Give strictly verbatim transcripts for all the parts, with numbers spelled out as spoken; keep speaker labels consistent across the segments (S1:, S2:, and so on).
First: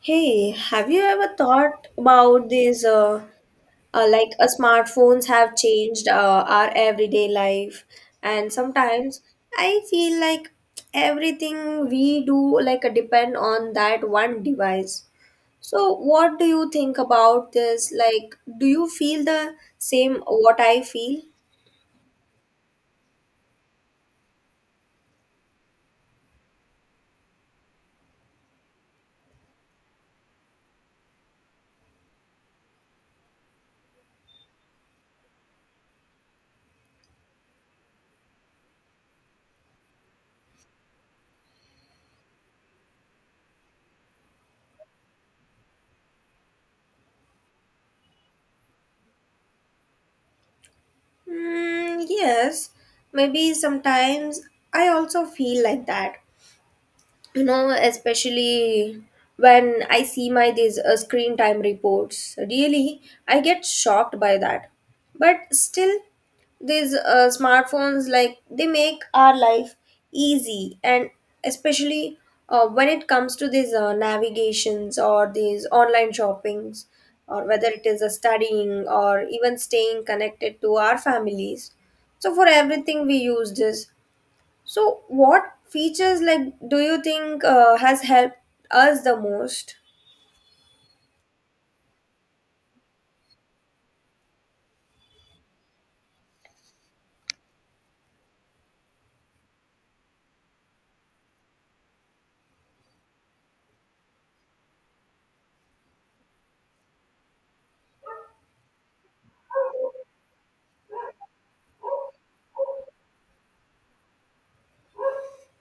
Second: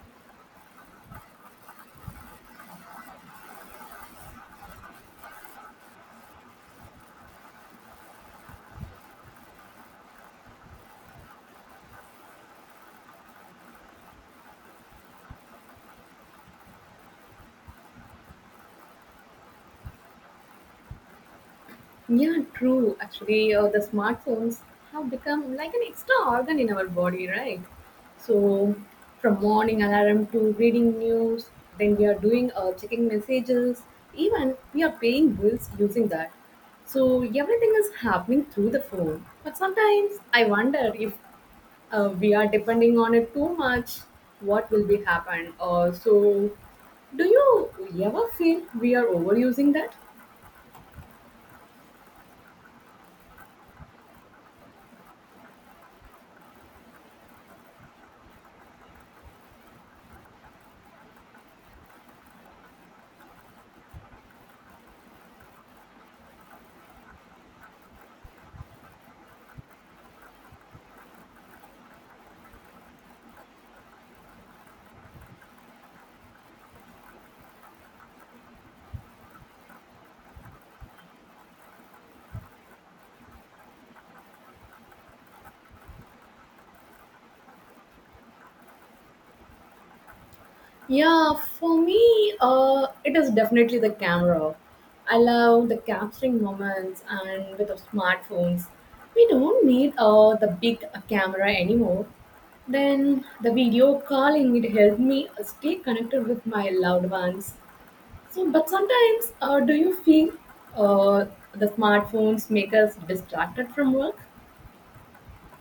S1: Hey, have you ever thought about these? Uh, uh, like, uh, smartphones have changed uh, our everyday life, and sometimes I feel like everything we do like uh, depend on that one device. So, what do you think about this? Like, do you feel the same what I feel?
S2: Yeah, true. Actually, uh, the smartphones have become like an extra organ in our body, right? So, from morning alarm to reading news, then we are doing uh, checking messages, even we are paying bills using that. So, everything is happening through the phone. But sometimes I wonder if uh, we are depending on it too much, what will be happen? Uh, so, do you ever feel we are overusing that?
S1: Mm, yes, maybe sometimes I also feel like that, you know, especially when I see my these uh, screen time reports. Really, I get shocked by that, but still these uh, smartphones like they make our life easy, and especially uh, when it comes to these uh, navigations or these online shoppings, or whether it is a studying or even staying connected to our families. So for everything we use this. So, what features like do you think uh, has helped us the most?
S2: Yeah, for me, uh, it is definitely the camera. I love the capturing moments, and with the smartphones, we don't need uh, the big camera anymore. Then the video calling it helped me uh, stay connected with my loved ones. So, but sometimes, uh, do you feel uh, the smartphones make us distracted from work?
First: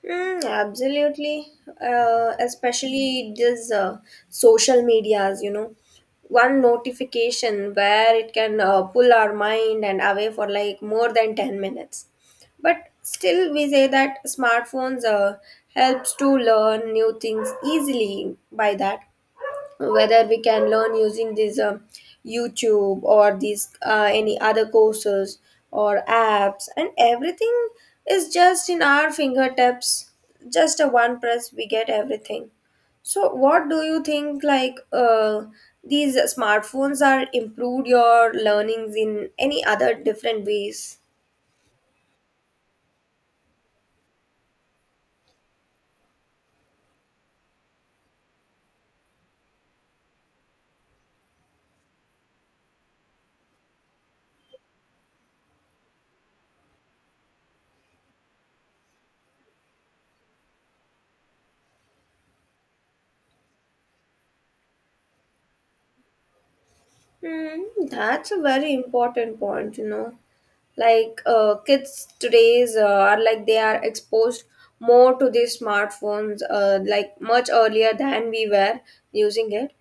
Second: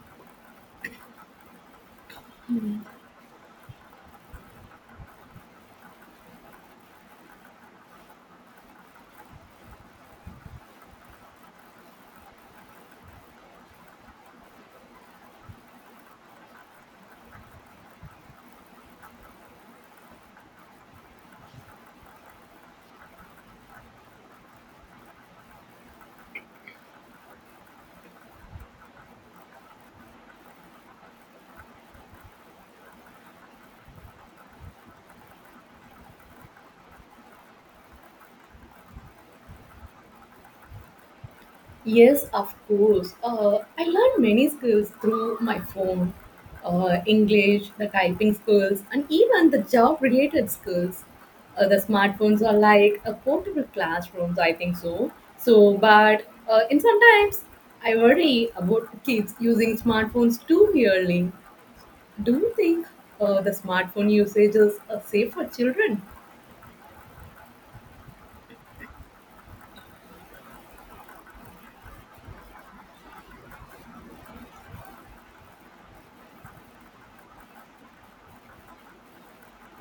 S1: Mm, absolutely, uh, especially this uh, social medias. You know, one notification where it can uh, pull our mind and away for like more than ten minutes. But still, we say that smartphones uh, helps to learn new things easily by that, whether we can learn using this uh, YouTube or these uh, any other courses or apps, and everything is just in our fingertips. Just a one press we get everything. So what do you think like uh, these smartphones are improved your learnings in any other different ways?
S2: Yes, of course. Uh, I learned many skills through my phone, uh, English, the typing skills, and even the job related skills. Uh, the smartphones are like a portable classrooms, I think so. So, but uh, in sometimes I worry about kids using smartphones too early. Do you think uh, the smartphone usage is uh, safe for children?
S1: hmm, that's a very important point, you know, like uh, kids today's uh, are like they are exposed more to these smartphones uh, like much earlier than we were using it.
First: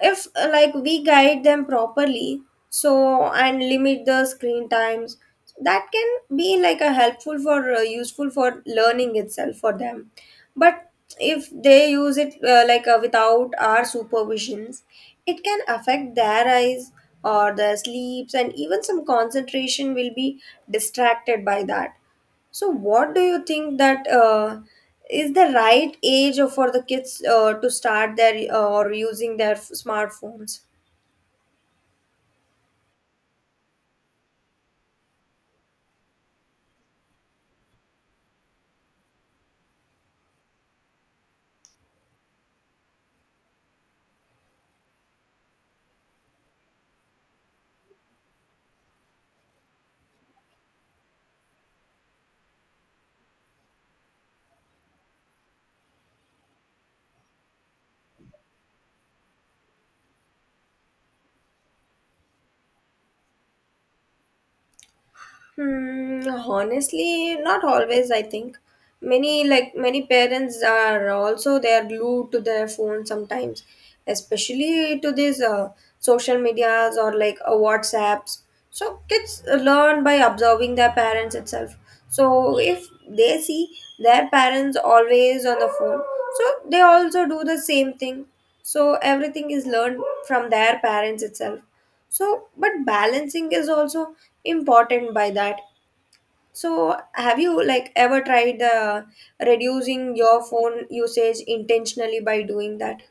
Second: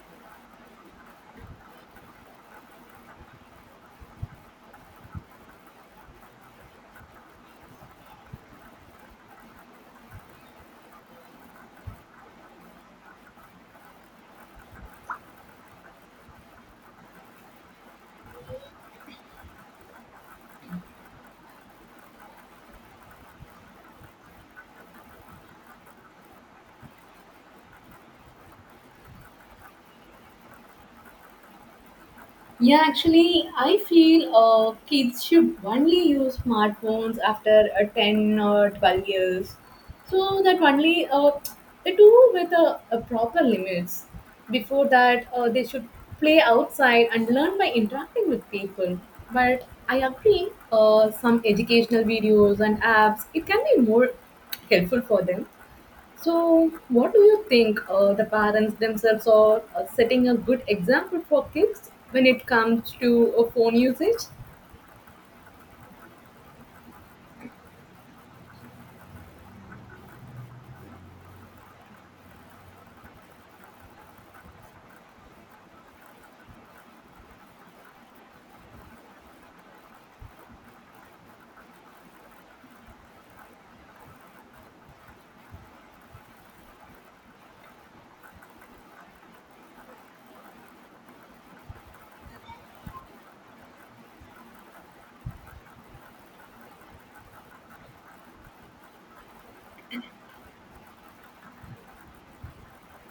S1: If uh, like we guide them properly, so and limit the screen times, that can be like a helpful for uh, useful for learning itself for them. But if they use it uh, like uh, without our supervisions, it can affect their eyes or their sleeps, and even some concentration will be distracted by that. So, what do you think that uh, is the right age for the kids uh, to start their uh, or using their f- smartphones?
S2: Yeah, actually, I feel uh, kids should only use smartphones after uh, ten or twelve years. So that only uh, they do with a, a proper limits. Before that, uh, they should play outside and learn by interacting with people. But I agree, uh, some educational videos and apps, it can be more helpful for them. So, what do you think uh, the parents themselves are uh, setting a good example for kids when it comes to uh, phone usage?
S1: Hmm, honestly, not always, I think. Many like many parents are also they are glued to their phone sometimes, especially to these uh, social medias or like uh, WhatsApps. So kids learn by observing their parents itself. So if they see their parents always on the phone, so they also do the same thing. So everything is learned from their parents itself. So but balancing is also important by that. So, have you like ever tried uh, reducing your phone usage intentionally by doing that?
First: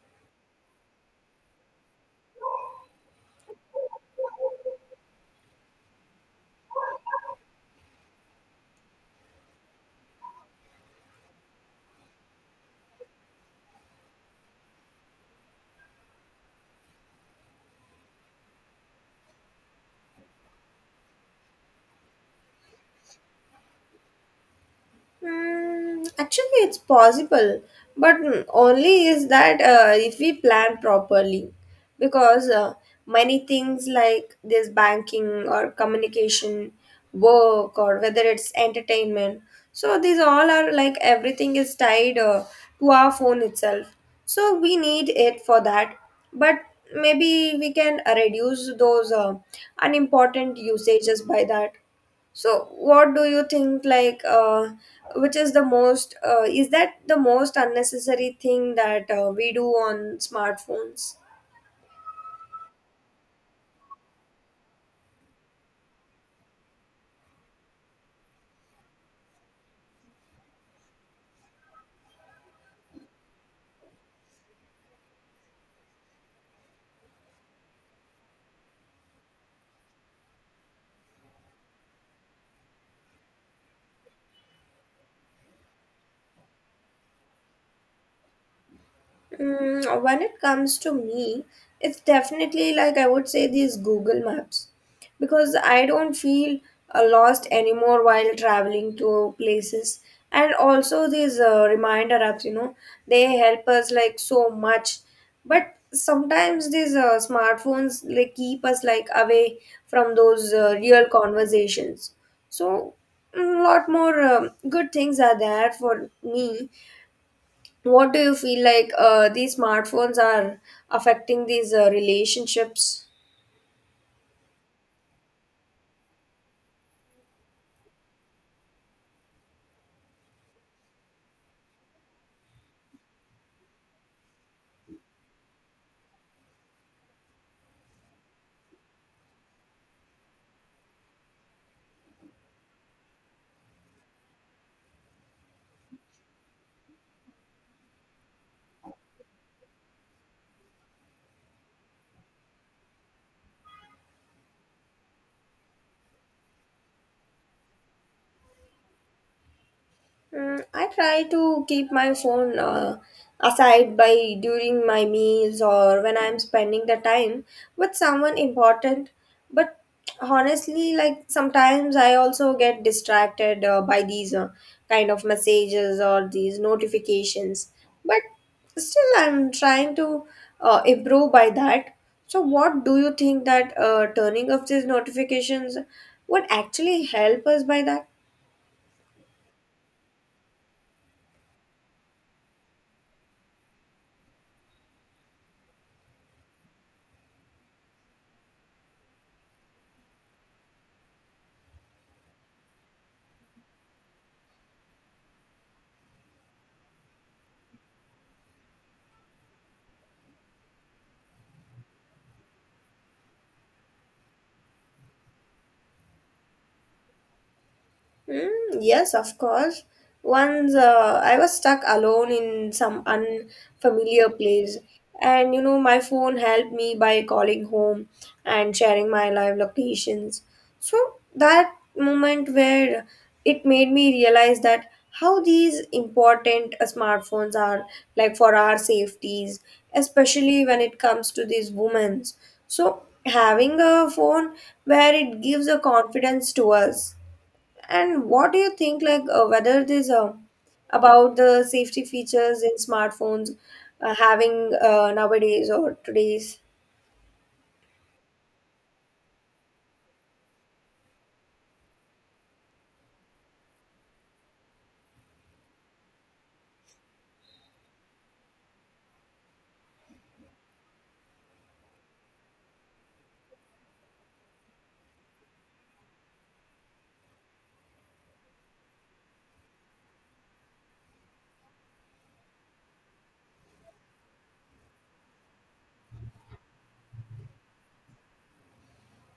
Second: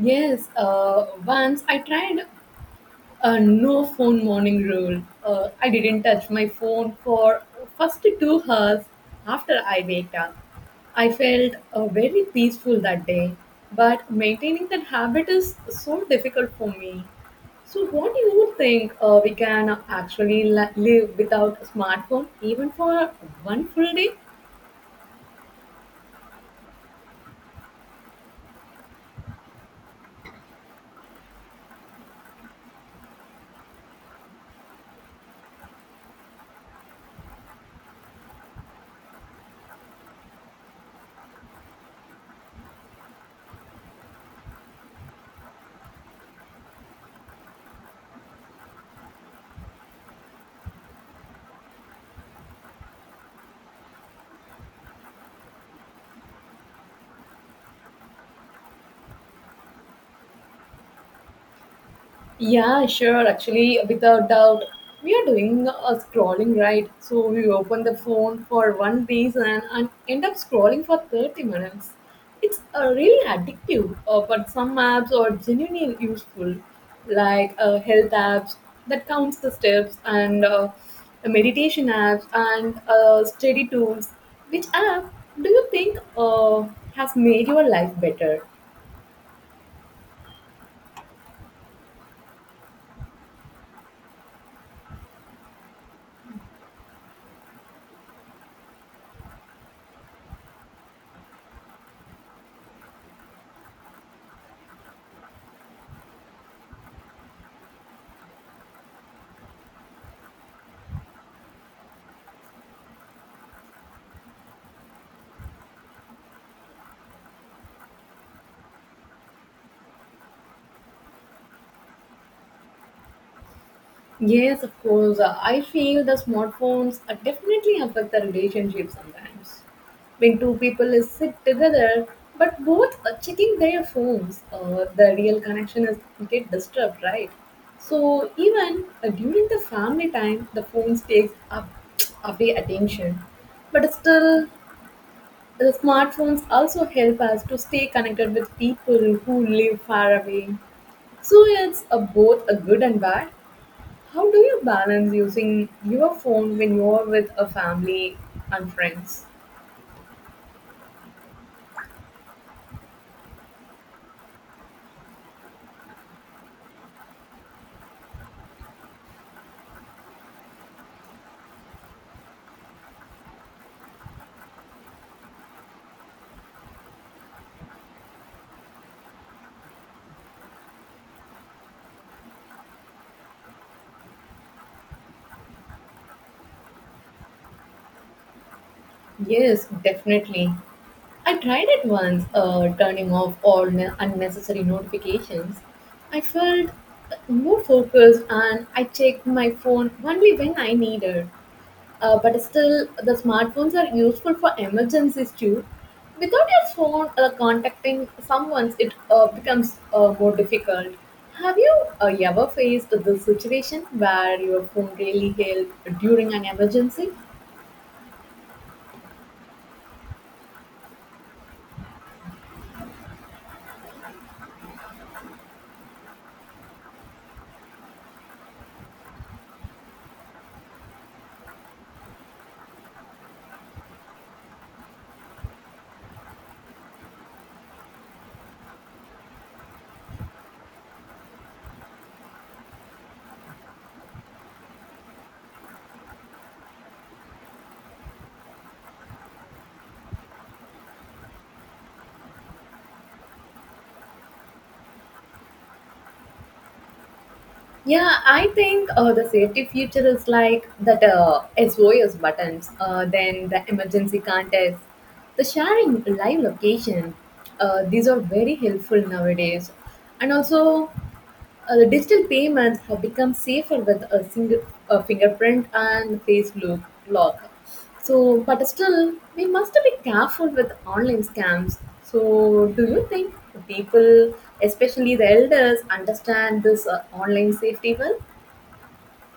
S2: Yes, uh, once I tried a no phone morning rule. Uh, I didn't touch my phone for first two hours after I waked up. I felt uh, very peaceful that day, but maintaining that habit is so difficult for me. So, what do you think uh, we can actually li- live without a smartphone even for one full day?
S1: Hmm. Actually, it's possible, but mm, only is that uh, if we plan properly, because uh, many things like this banking or communication, work, or whether it's entertainment, so these all are like everything is tied uh, to our phone itself. So we need it for that, but maybe we can uh, reduce those uh, unimportant usages by that. So, what do you think? Like, uh, which is the most? Uh, is that the most unnecessary thing that uh, we do on smartphones?
S2: Yeah, sure. Actually, without doubt, we are doing a scrolling right. So we open the phone for one reason and end up scrolling for thirty minutes. It's uh, really addictive, uh, but some apps are genuinely useful, like uh, health apps that counts the steps and uh, meditation apps and uh, study tools. Which app do you think uh, has made your life better?
S1: Mm, when it comes to me, it's definitely like I would say these Google Maps, because I don't feel uh, lost anymore while traveling to places. And also these uh, reminder apps, you know, they help us like so much. But sometimes these uh, smartphones they keep us like away from those uh, real conversations. So a lot more um good things are there for me. What do you feel like uh, these smartphones are affecting these uh, relationships?
S2: Yes, of course. Uh, I feel the smartphones uh, definitely affect the relationship sometimes. When two people is sit together, but both are checking their phones, uh, the real connection is get disturbed, right? So even uh, during the family time, the phones takes up away attention. But still, the smartphones also help us to stay connected with people who live far away. So it's a, both a good and bad. How do you balance using your phone when you're with a family and friends?
S1: Mm, I try to keep my phone uh, aside by during my meals or when I'm spending the time with someone important. But honestly, like sometimes I also get distracted uh, by these uh, kind of messages or these notifications. But still, I'm trying to uh, improve by that. So, what do you think that uh, turning off these notifications would actually help us by that?
S2: Yes, definitely. I tried it once, uh, turning off all ne- unnecessary notifications. I felt more focused and I checked my phone only when I needed. Uh, but still, the smartphones are useful for emergencies too. Without your phone, uh, contacting someone, it uh, becomes uh, more difficult. Have you uh, ever faced this situation where your phone really helped during an emergency?
S1: Mm, yes, of course. Once uh, I was stuck alone in some unfamiliar place, and you know, my phone helped me by calling home and sharing my live locations. So that moment where it made me realize that how these important uh, smartphones are like for our safeties, especially when it comes to these women's. So having a phone where it gives a confidence to us. And what do you think, like uh, whether this uh, about the safety features in smartphones uh, having uh, nowadays or today's?
S2: Yeah, I think uh, the safety feature is like that uh, S O S buttons, uh, then the emergency contacts, the sharing live location. Uh, these are very helpful nowadays. And also, Uh, the digital payments have become safer with a single a fingerprint and face look, lock. So, but still, we must be careful with online scams. So, do you think people, especially the elders, understand this uh, online safety well?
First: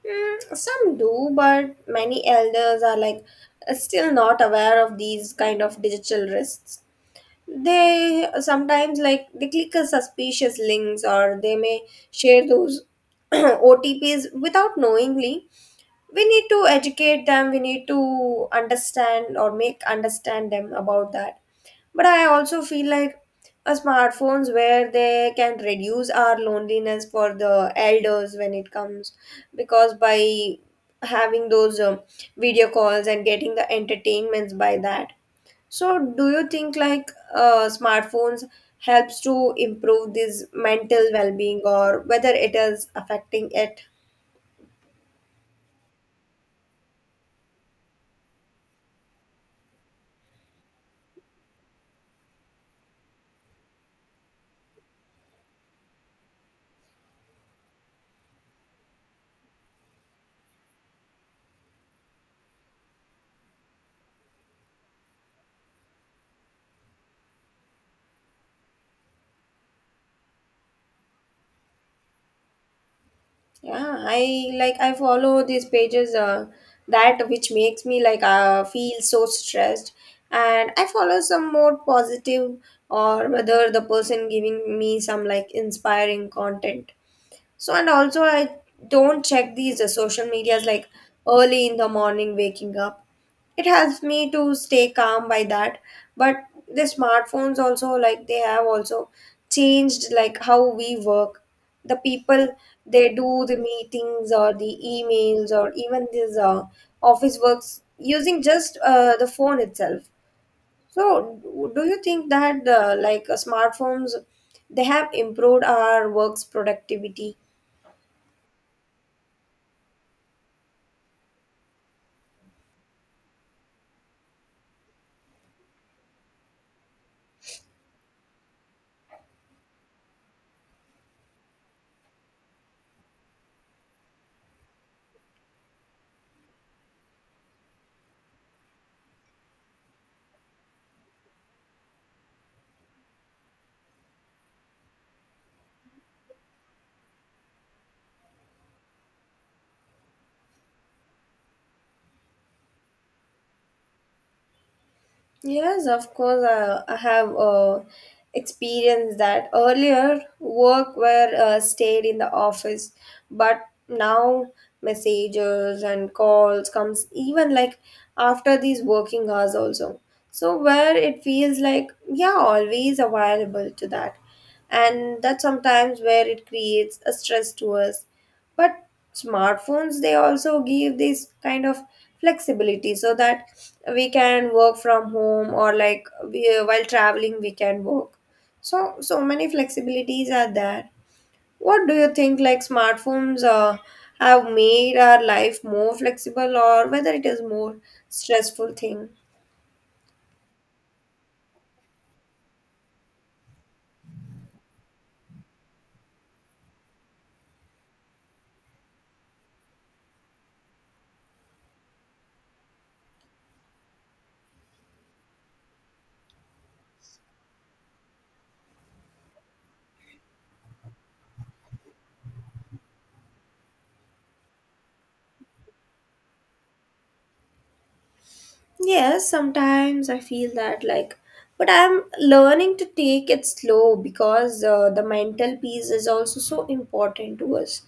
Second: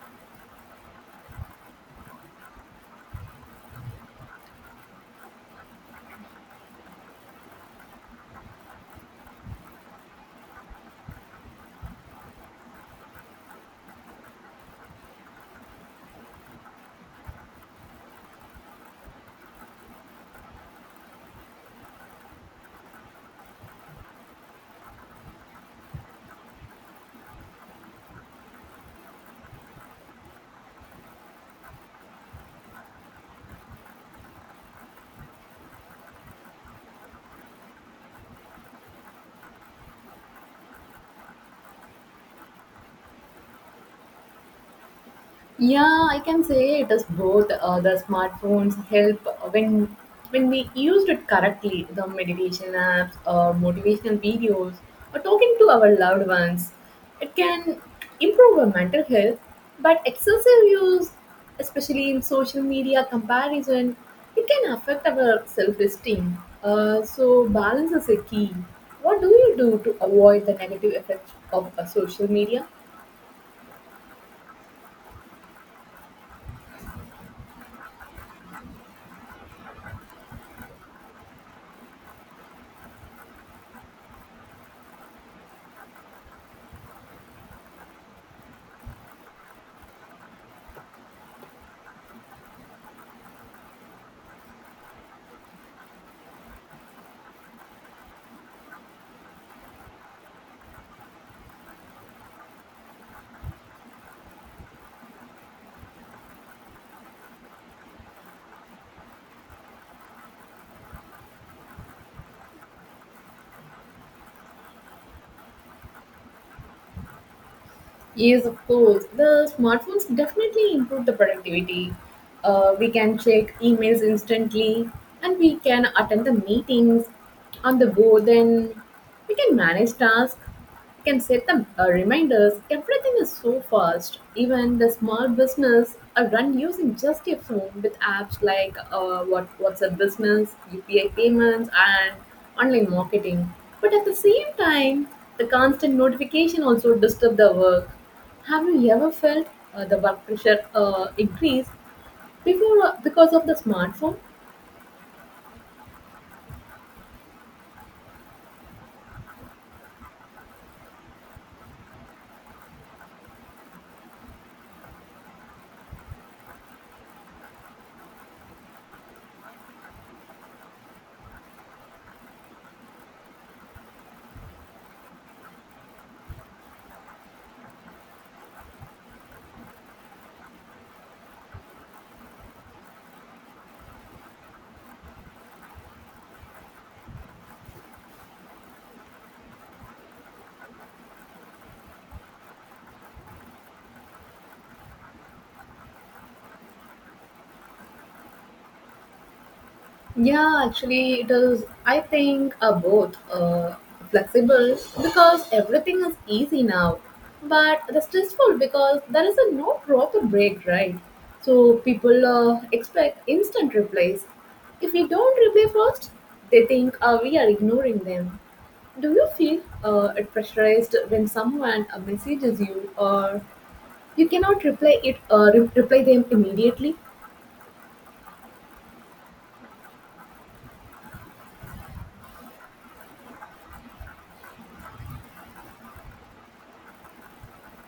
S1: Mm, some do, but many elders are like uh, still not aware of these kind of digital risks. They uh, sometimes like they click a suspicious links, or they may share those O T Ps without knowingly. We need to educate them, we need to understand or make understand them about that. But I also feel like a smartphones where they can reduce our loneliness for the elders when it comes, because by having those um, video calls and getting the entertainments by that. So do you think like uh, smartphones helps to improve this mental well-being, or whether it is affecting it?
S2: Yeah, I can say it is both. Uh, the smartphones help when when we used it correctly. The meditation apps or motivational videos or talking to our loved ones, it can improve our mental health. But excessive use, especially in social media comparison, it can affect our self-esteem. Uh, so balance is a key. What do you do to avoid the negative effects of uh, social media?
S1: Yeah, i like i follow these pages uh, that which makes me like uh, feel so stressed, and I follow some more positive or whether the person giving me some like inspiring content. So, and also, I don't check these uh, social medias like early in the morning waking up. It helps me to stay calm by that. But the smartphones also, like, they have also changed like how we work. The people they do the meetings or the emails or even these uh, office works using just uh, the phone itself. So, w- do you think that uh, like uh, smartphones they have improved our work's productivity?
S2: Yes, of course. The smartphones definitely improve the productivity. Uh, we can check emails instantly and we can attend the meetings on the go. Then we can manage tasks can set up uh, reminders. Everything is so fast. Even the small business are run using just a phone with apps like uh, what WhatsApp Business, U P I payments, and online marketing. But at the same time, the constant notification also disturb the work. Have you ever felt uh, the work pressure uh, increase before uh, because of the smartphone?
S1: Yes, of course, I, I have uh, experienced that. Earlier, work where uh, stayed in the office, but now messages and calls comes even like after these working hours also. So where it feels like yeah, always available to that, and that's sometimes where it creates a stress to us. But smartphones they also give this kind of flexibility so that we can work from home, or like we, uh, while traveling we can work. So so many flexibilities are there. What do you think like smartphones uh, have made our life more flexible, or whether it is more stressful thing?
S2: Yeah, actually, it is. I think uh, both uh, flexible because everything is easy now, but the stressful because there is a no proper break, right? So people uh, expect instant replies. If we don't reply first, they think uh, we are ignoring them. Do you feel uh, it pressurized when someone uh, messages you, or you cannot reply it, uh, re- reply them immediately?
S1: Yes, sometimes I feel that like, but I'm learning to take it slow, because uh, the mental peace is also so important to us.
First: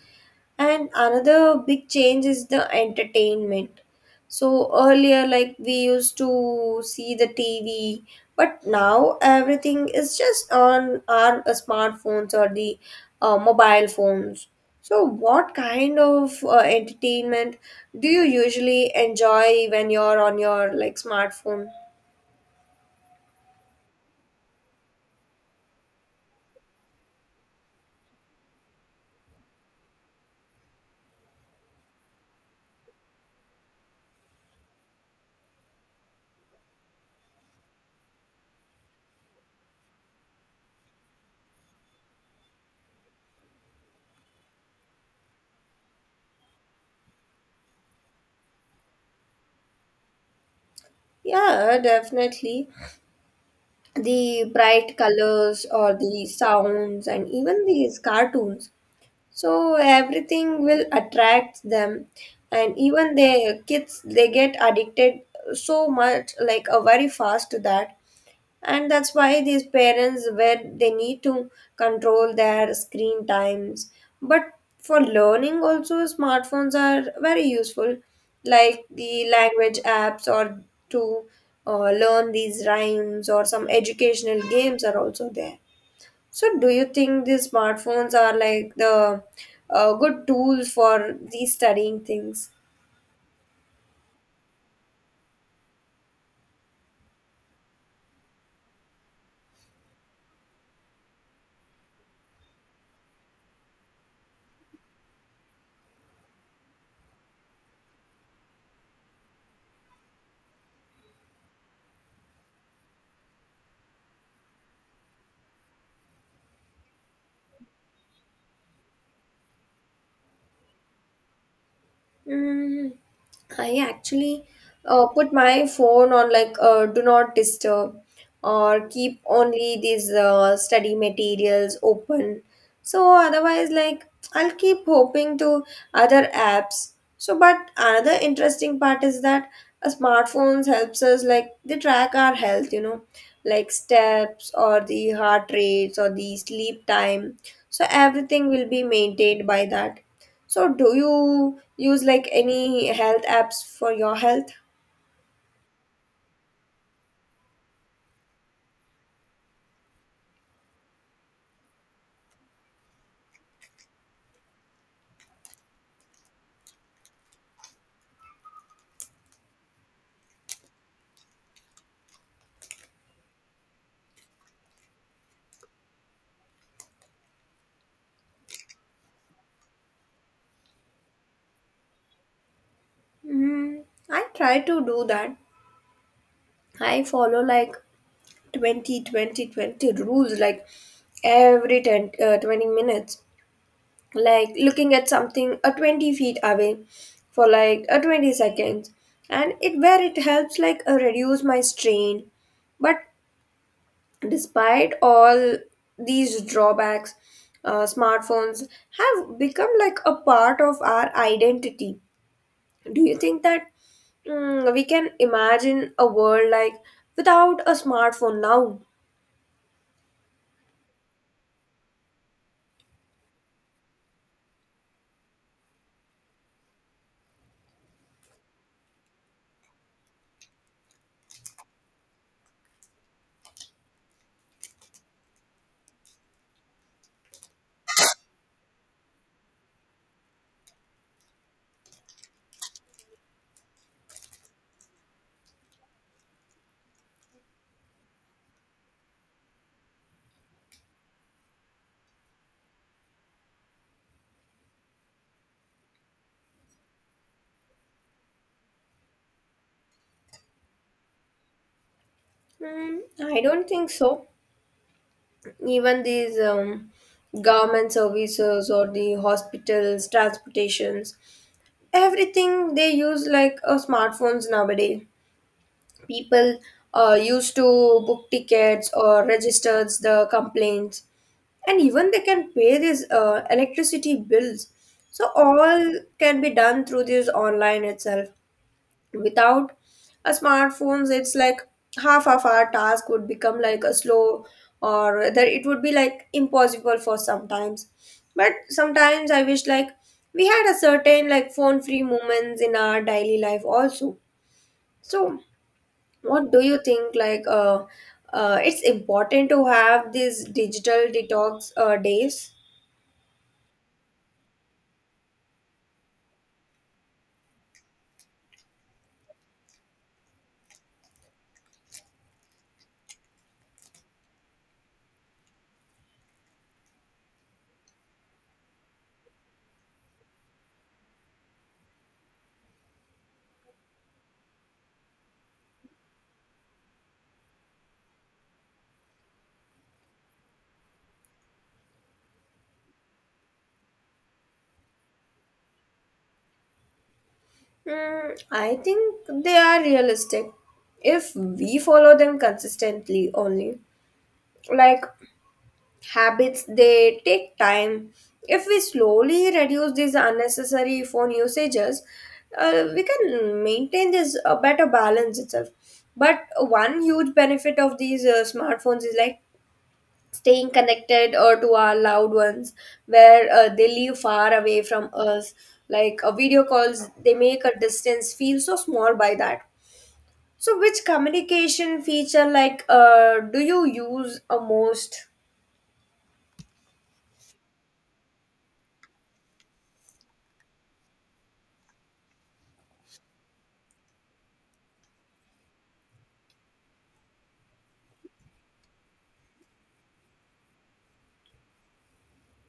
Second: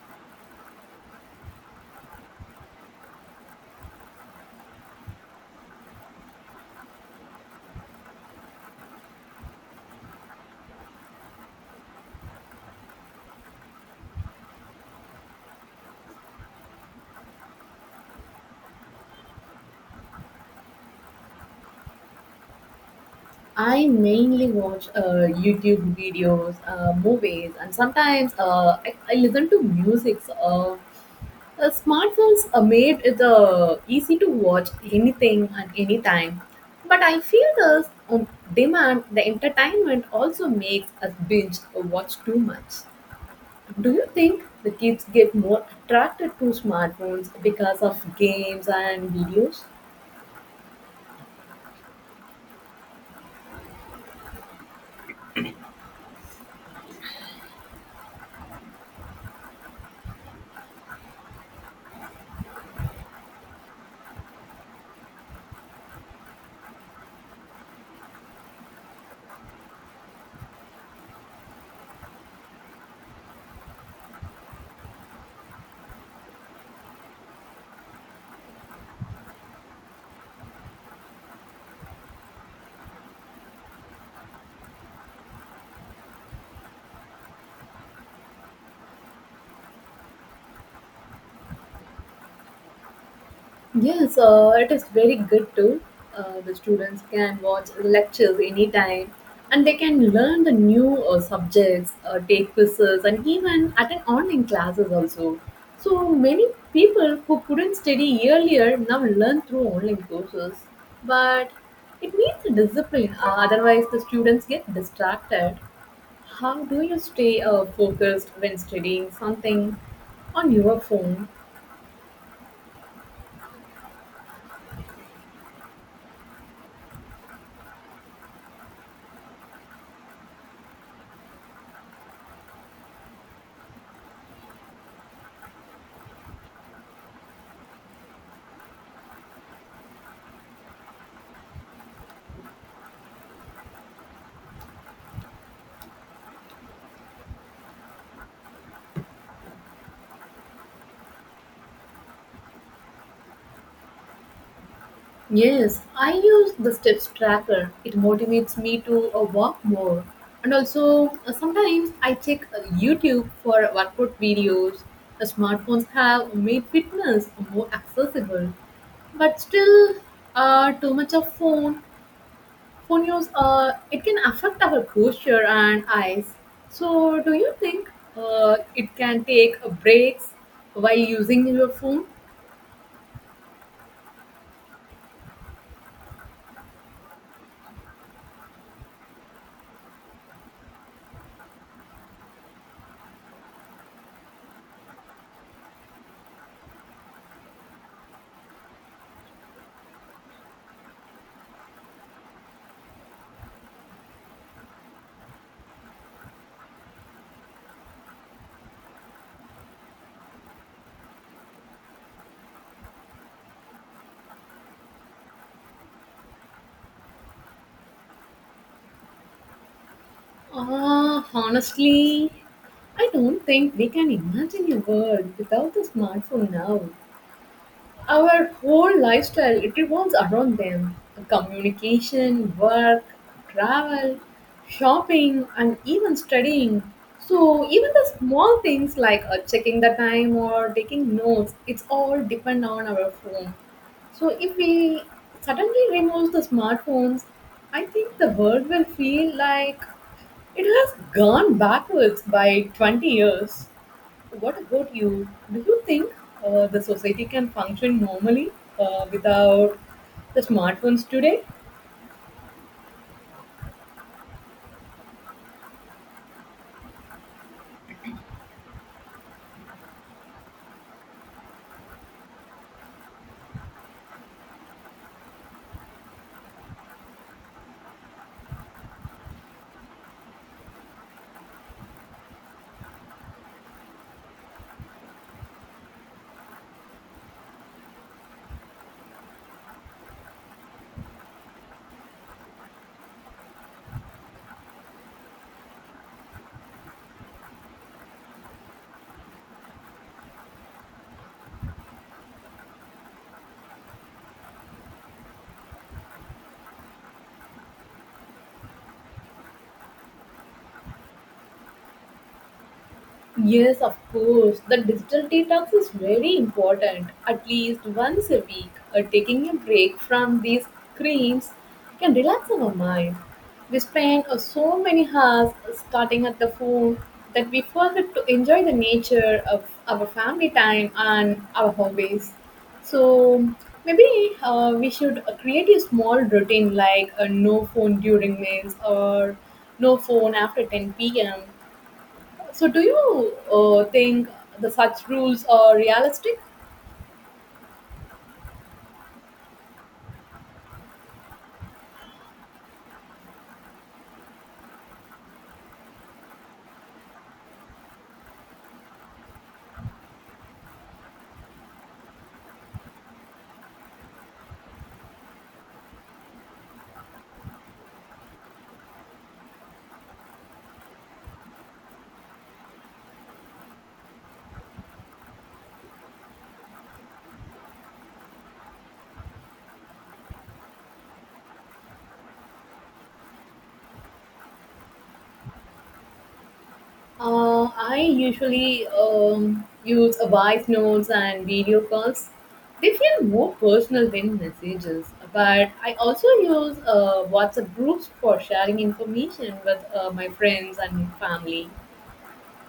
S1: And another big change is the entertainment. So earlier, like we used to see the T V, but now everything is just on our smartphones or the uh, mobile phones. So, what kind of uh, entertainment do you usually enjoy when you're on your like smartphone?
S2: I mainly watch uh, YouTube videos, uh, movies, and sometimes uh, I, I listen to music. Uh, uh, smartphones uh, made it uh, easy to watch anything at any time, but I feel the um, demand, the entertainment also makes us binge or watch too much. Do you think the kids get more attracted to smartphones because of games and videos?
S1: Yeah, definitely. The bright colors or the sounds and even these cartoons, so everything will attract them. And even the kids they get addicted so much like a very fast to that, and that's why these parents where they need to control their screen times. But for learning also smartphones are very useful, like the language apps, or to uh, learn these rhymes or some educational games are also there. So, do you think these smartphones are like the uh, good tools for these studying things?
S2: Yes, uh, it is very good too. Uh, the students can watch lectures anytime and they can learn the new uh, subjects, uh, take quizzes, and even attend online classes also. So many people who couldn't study earlier now learn through online courses. But it needs a discipline, uh, otherwise, the students get distracted. How do you stay uh, focused when studying something on your phone?
S1: Mm, I actually uh, put my phone on like uh, do not disturb or keep only these uh, study materials open. So otherwise, like I'll keep hoping to other apps. So, but another interesting part is that uh, smartphones helps us like they track our health, you know, like steps or the heart rates or the sleep time. So everything will be maintained by that. So, do you use like any health apps for your health?
S2: Yes, I use the steps tracker. It motivates me to uh, walk more. And also, uh, sometimes I check uh, YouTube for workout videos. The smartphones have made fitness more accessible, but still, uh, too much of phone phone use uh, it can affect our posture and eyes. So, do you think uh, it can take uh, breaks while using your phone?
S1: Mm, I try to do that. I follow like twenty, twenty, twenty rules, like every ten uh, twenty minutes, like looking at something a twenty feet away for like a twenty seconds, and it where it helps like uh, reduce my strain. But despite all these drawbacks, uh, smartphones have become like a part of our identity. Do you think that mm, we can imagine a world like without a smartphone now?
S2: Ah, honestly, I don't think we can imagine a world without the smartphone now. Our whole lifestyle it revolves around them. Communication, work, travel, shopping, and even studying. So even the small things like uh, checking the time or taking notes, it's all depend on our phone. So if we suddenly remove the smartphones, I think the world will feel like it has gone backwards by twenty years. What about you? Do you think uh, the society can function normally uh, without the smartphones today?
S1: Mm, I don't think so. Even these um, government services or the hospitals, transportations, everything they use like a smartphones nowadays. People uh, used to book tickets or registers the complaints, and even they can pay these uh, electricity bills. So all can be done through this online itself. Without a smartphones, it's like half of our task would become like a slow, or that it would be like impossible for sometimes. But sometimes I wish like we had a certain like phone free moments in our daily life also. So what do you think like uh, uh, it's important to have these digital detox uh, days?
S2: Yes, of course. The digital detox is very important. At least once a week, uh, taking a break from these screens can relax our mind. We spend uh, so many hours starting at the phone that we forget to enjoy the nature of our family time and our hobbies. So maybe uh, we should uh, create a small routine like a no phone during meals or no phone after ten p m. So, do you uh, think the such rules are realistic?
S1: Hmm, I think they are realistic if we follow them consistently only. Like habits, they take time. If we slowly reduce these unnecessary phone usages, uh, we can maintain this uh, better balance itself. But one huge benefit of these uh, smartphones is like staying connected uh, to our loved ones, where uh, they live far away from us. Like uh, video calls, they make a distance feel so small by that. So which communication feature like uh, do you use a most?
S2: Uh, I usually um, use a voice notes and video calls. They feel more personal than messages, but I also use uh, WhatsApp groups for sharing information with uh, my friends and my family.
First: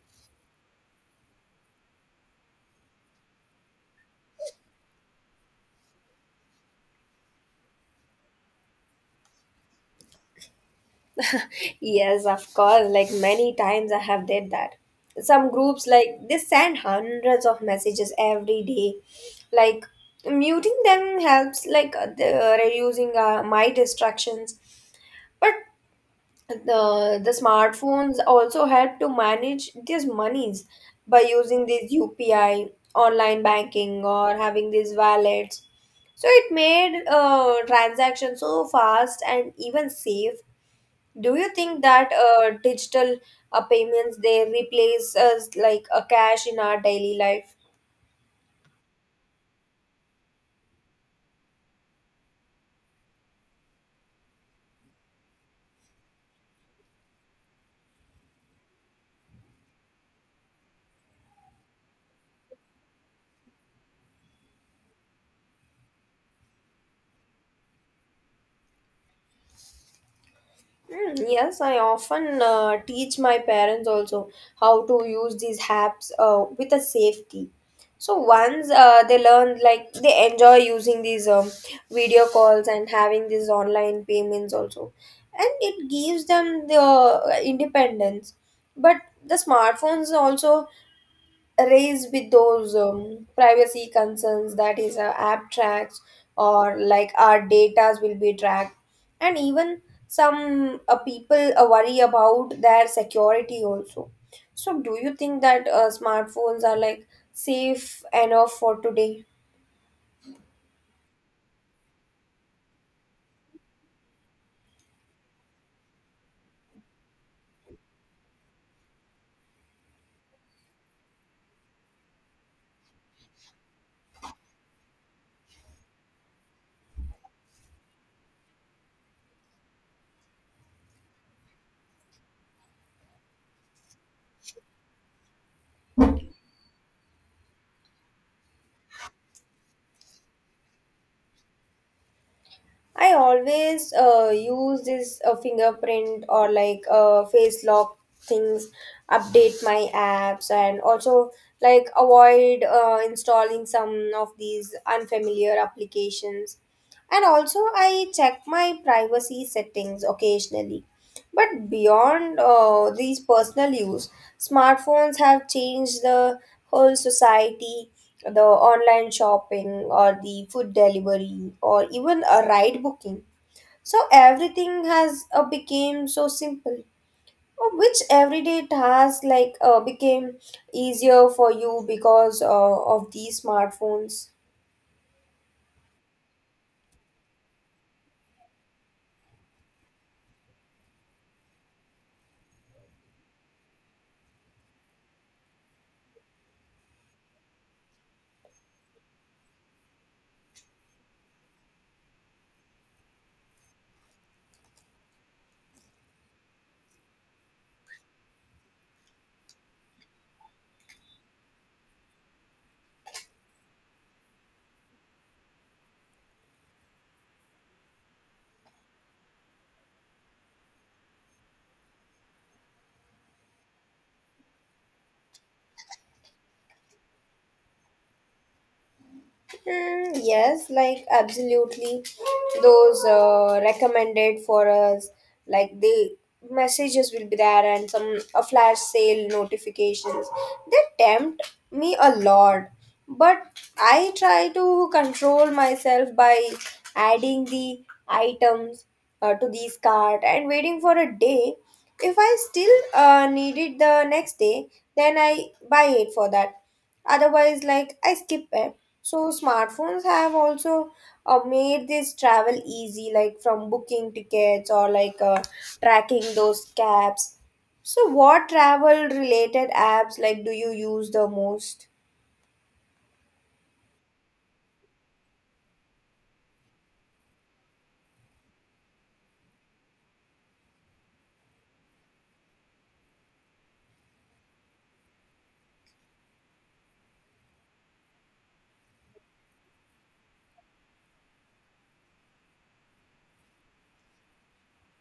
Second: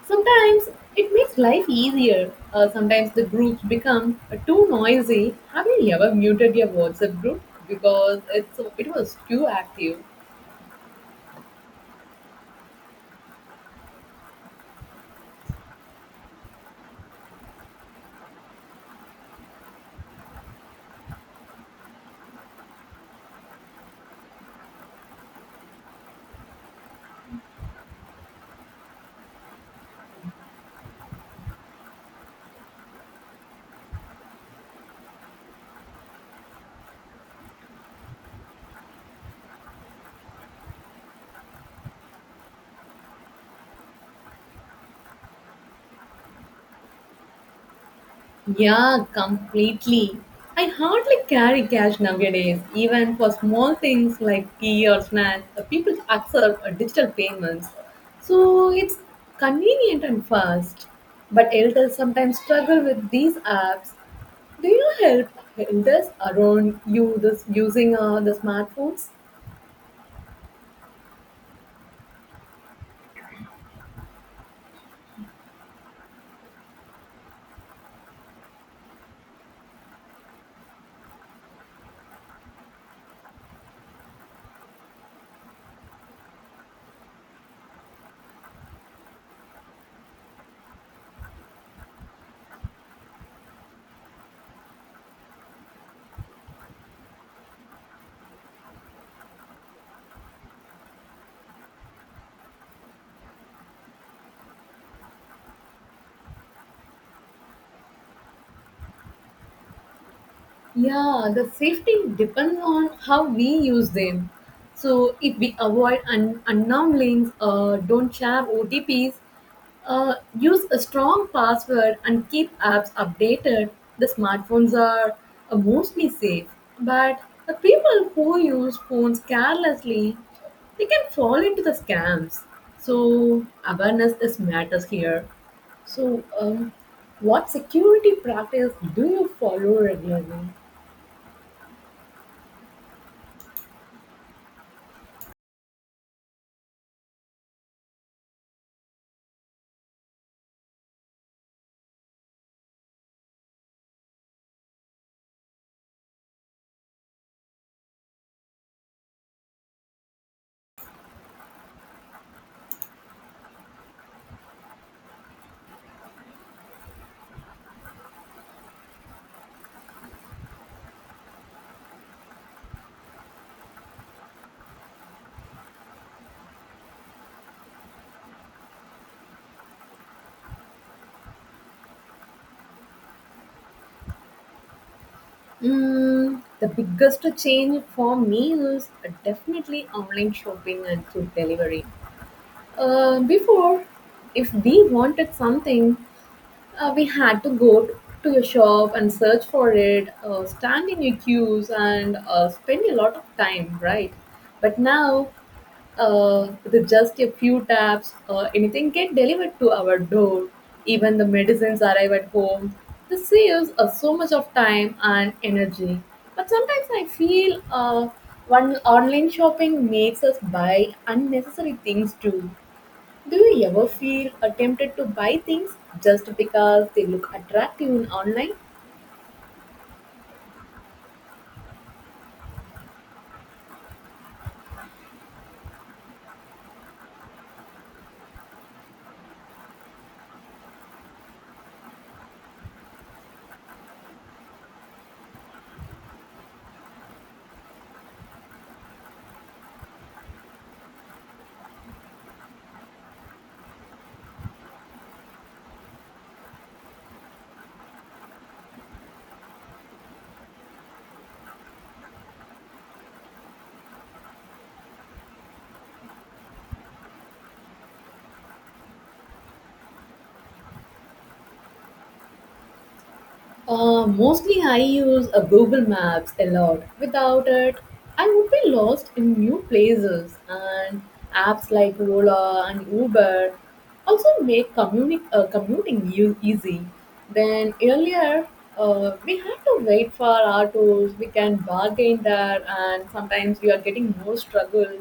S2: Sometimes it makes life easier. Uh, sometimes the groups become uh, too noisy. Have you ever muted your WhatsApp group because it's it was too active?
S1: Yes, of course, like many times I have did that. Some groups, like they send hundreds of messages every day. Like muting them helps, like uh, the, uh, reducing uh, my distractions. But the the smartphones also help to manage these monies by using this U P I, online banking, or having these wallets. So it made uh, transactions so fast and even safe. Do you think that uh, digital uh, payments, they replace us like a cash in our daily life?
S2: Yeah, completely. I hardly carry cash nowadays, even for small things like tea or snacks. uh, People accept uh, digital payments, so it's convenient and fast. But elders sometimes struggle with these apps. Do you help elders around you this using uh, the smartphones?
S1: Mm, yes, I often uh, teach my parents also how to use these apps uh, with a safety. So once uh, they learn, like they enjoy using these um, video calls and having these online payments also, and it gives them the uh, independence. But the smartphones also raised with those um, privacy concerns, that is uh, app tracks or like our datas will be tracked, and even some uh, people uh, worry about their security also. So do you think that uh, smartphones are like safe enough for today?
S2: Yeah, the safety depends on how we use them. So if we avoid un- unknown links, uh, don't share O T Ps, uh, use a strong password, and keep apps updated, the smartphones are uh, mostly safe. But the people who use phones carelessly, they can fall into the scams. So awareness is matters here. So, um, what security practice do you follow regularly?
S1: I always uh, use this uh, fingerprint or like uh, face lock things, update my apps, and also like avoid uh, installing some of these unfamiliar applications. And also, I check my privacy settings occasionally. But beyond uh, these personal use, smartphones have changed the whole society. The online shopping, or the food delivery, or even a ride booking. So everything has uh, became so simple. Uh, which everyday task like uh, became easier for you because uh, of these smartphones?
S2: Mm, the biggest change for me is definitely online shopping and food delivery. Uh, before, if we wanted something, uh, we had to go to a shop and search for it, uh, stand in your queues, and uh, spend a lot of time, right? But now, uh, with just a few taps, uh, anything get delivered to our door. Even the medicines arrive at home. This saves us so much of time and energy. But sometimes I feel uh, one online shopping makes us buy unnecessary things too. Do you ever feel uh, tempted to buy things just because they look attractive in online?
S1: Mm, yes, like absolutely. Those uh, recommended for us, like the messages will be there, and some a flash sale notifications. They tempt me a lot, but I try to control myself by adding the items uh, to these cart and waiting for a day. If I still uh, need it the next day, then I buy it for that. Otherwise, like I skip it. So smartphones have also uh, made this travel easy, like from booking tickets or like uh, tracking those cabs. So what travel related apps like do you use the most?
S2: Uh, mostly I use a Google Maps a lot. Without it, I would be lost in new places and apps like Ola and Uber also make communi- uh, commuting u- easy. Then earlier, uh, we had to wait for autos, we can bargain there and sometimes we are getting more struggle.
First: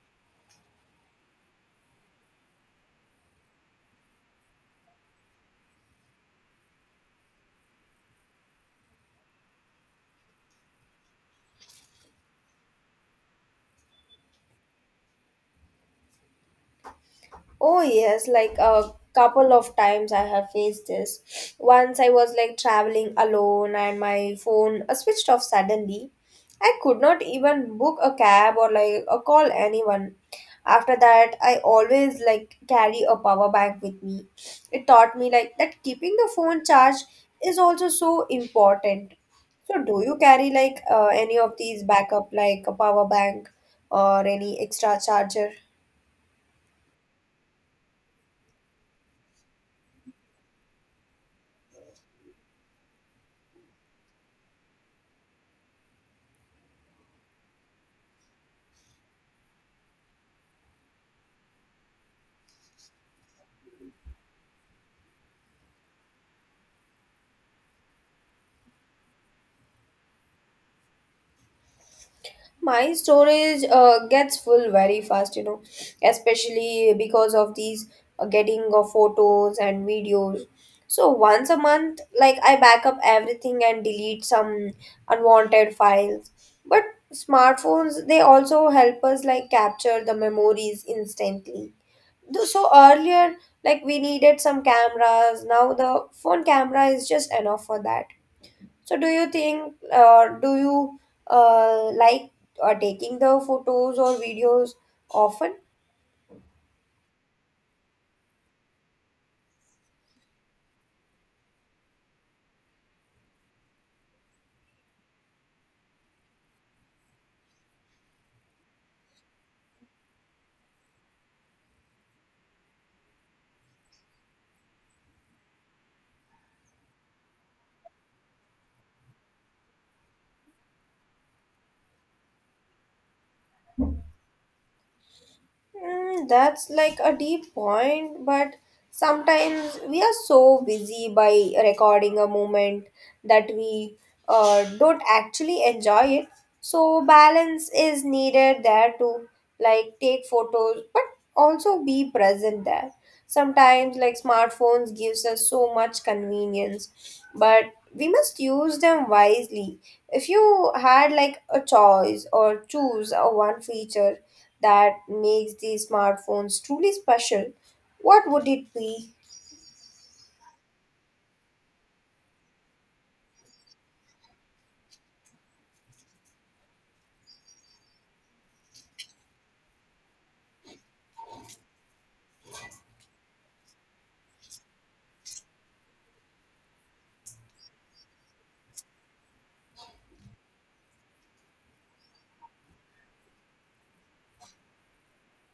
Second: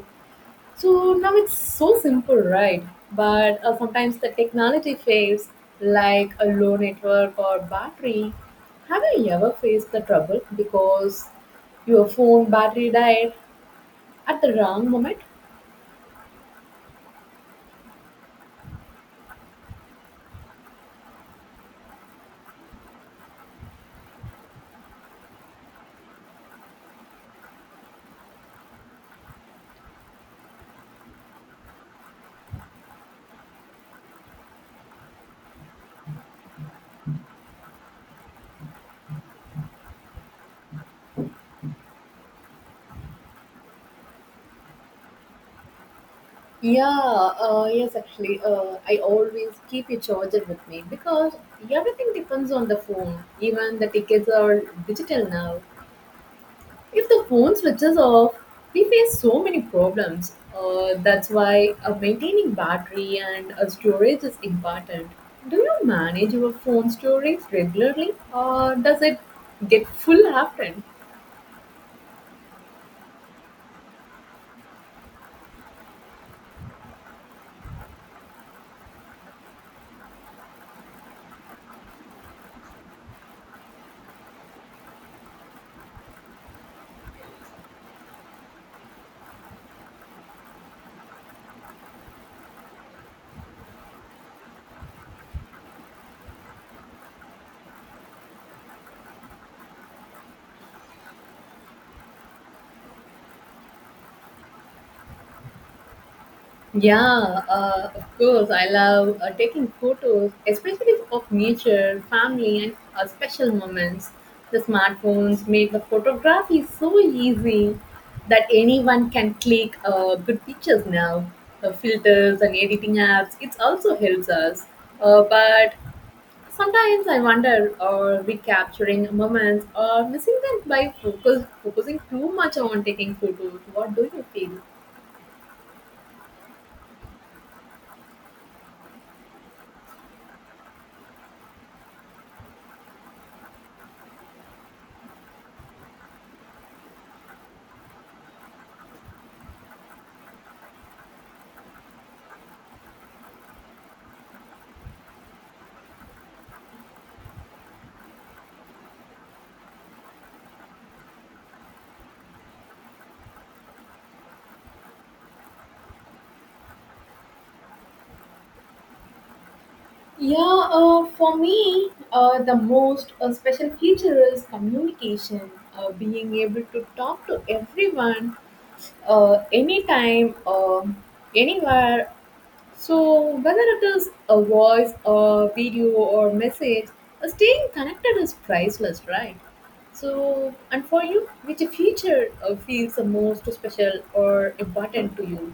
S2: So now it's so simple, right? But uh, sometimes the technology fails, like a low network or battery. Have you ever faced the trouble because your phone battery died at the wrong moment?
S1: Oh yes, like a couple of times I have faced this. Once I was like traveling alone and my phone uh, switched off suddenly. I could not even book a cab or like uh, call anyone. After that, I always like carry a power bank with me. It taught me like that keeping the phone charged is also so important. So do you carry like uh, any of these backup like a power bank or any extra charger?
S2: Yeah, uh, yes, actually, uh, I always keep a charger with me because everything depends on the phone. Even the tickets are digital now. If the phone switches off, we face so many problems. Uh, that's why uh, maintaining battery and uh, storage is important. Do you manage your phone storage regularly or does it get full often?
S1: My storage uh, gets full very fast, you know, especially because of these uh, getting of photos and videos. So once a month, like I back up everything and delete some unwanted files. But smartphones, they also help us like capture the memories instantly. Though- so earlier, like we needed some cameras. Now the phone camera is just enough for that. So do you think, uh, do you uh, like uh, taking the photos or videos often?
S2: Yeah, uh, of course. I love uh, taking photos, especially of nature, family, and uh, special moments. The smartphones make the photography so easy that anyone can click uh, good pictures now. The filters and editing apps, it also helps us. Uh, but sometimes I wonder, are we capturing moments or missing them by focus, focusing too much on taking photos? What do you feel?
S1: Mm, that's like a deep point, but sometimes we are so busy by recording a moment that we uh, don't actually enjoy it. So, balance is needed there to like take photos, but also be present there. Sometimes, like smartphones, gives us so much convenience, but we must use them wisely. If you had like a choice or choose a one feature that makes these smartphones truly special, what would it be?
S2: Yeah, uh, for me, uh, the most uh, special feature is communication, uh, being able to talk to everyone, uh, anytime, um anywhere. So, whether it is a voice, a video, or message, uh, staying connected is priceless, right? So, and for you, which feature uh, feels the most special or important to you?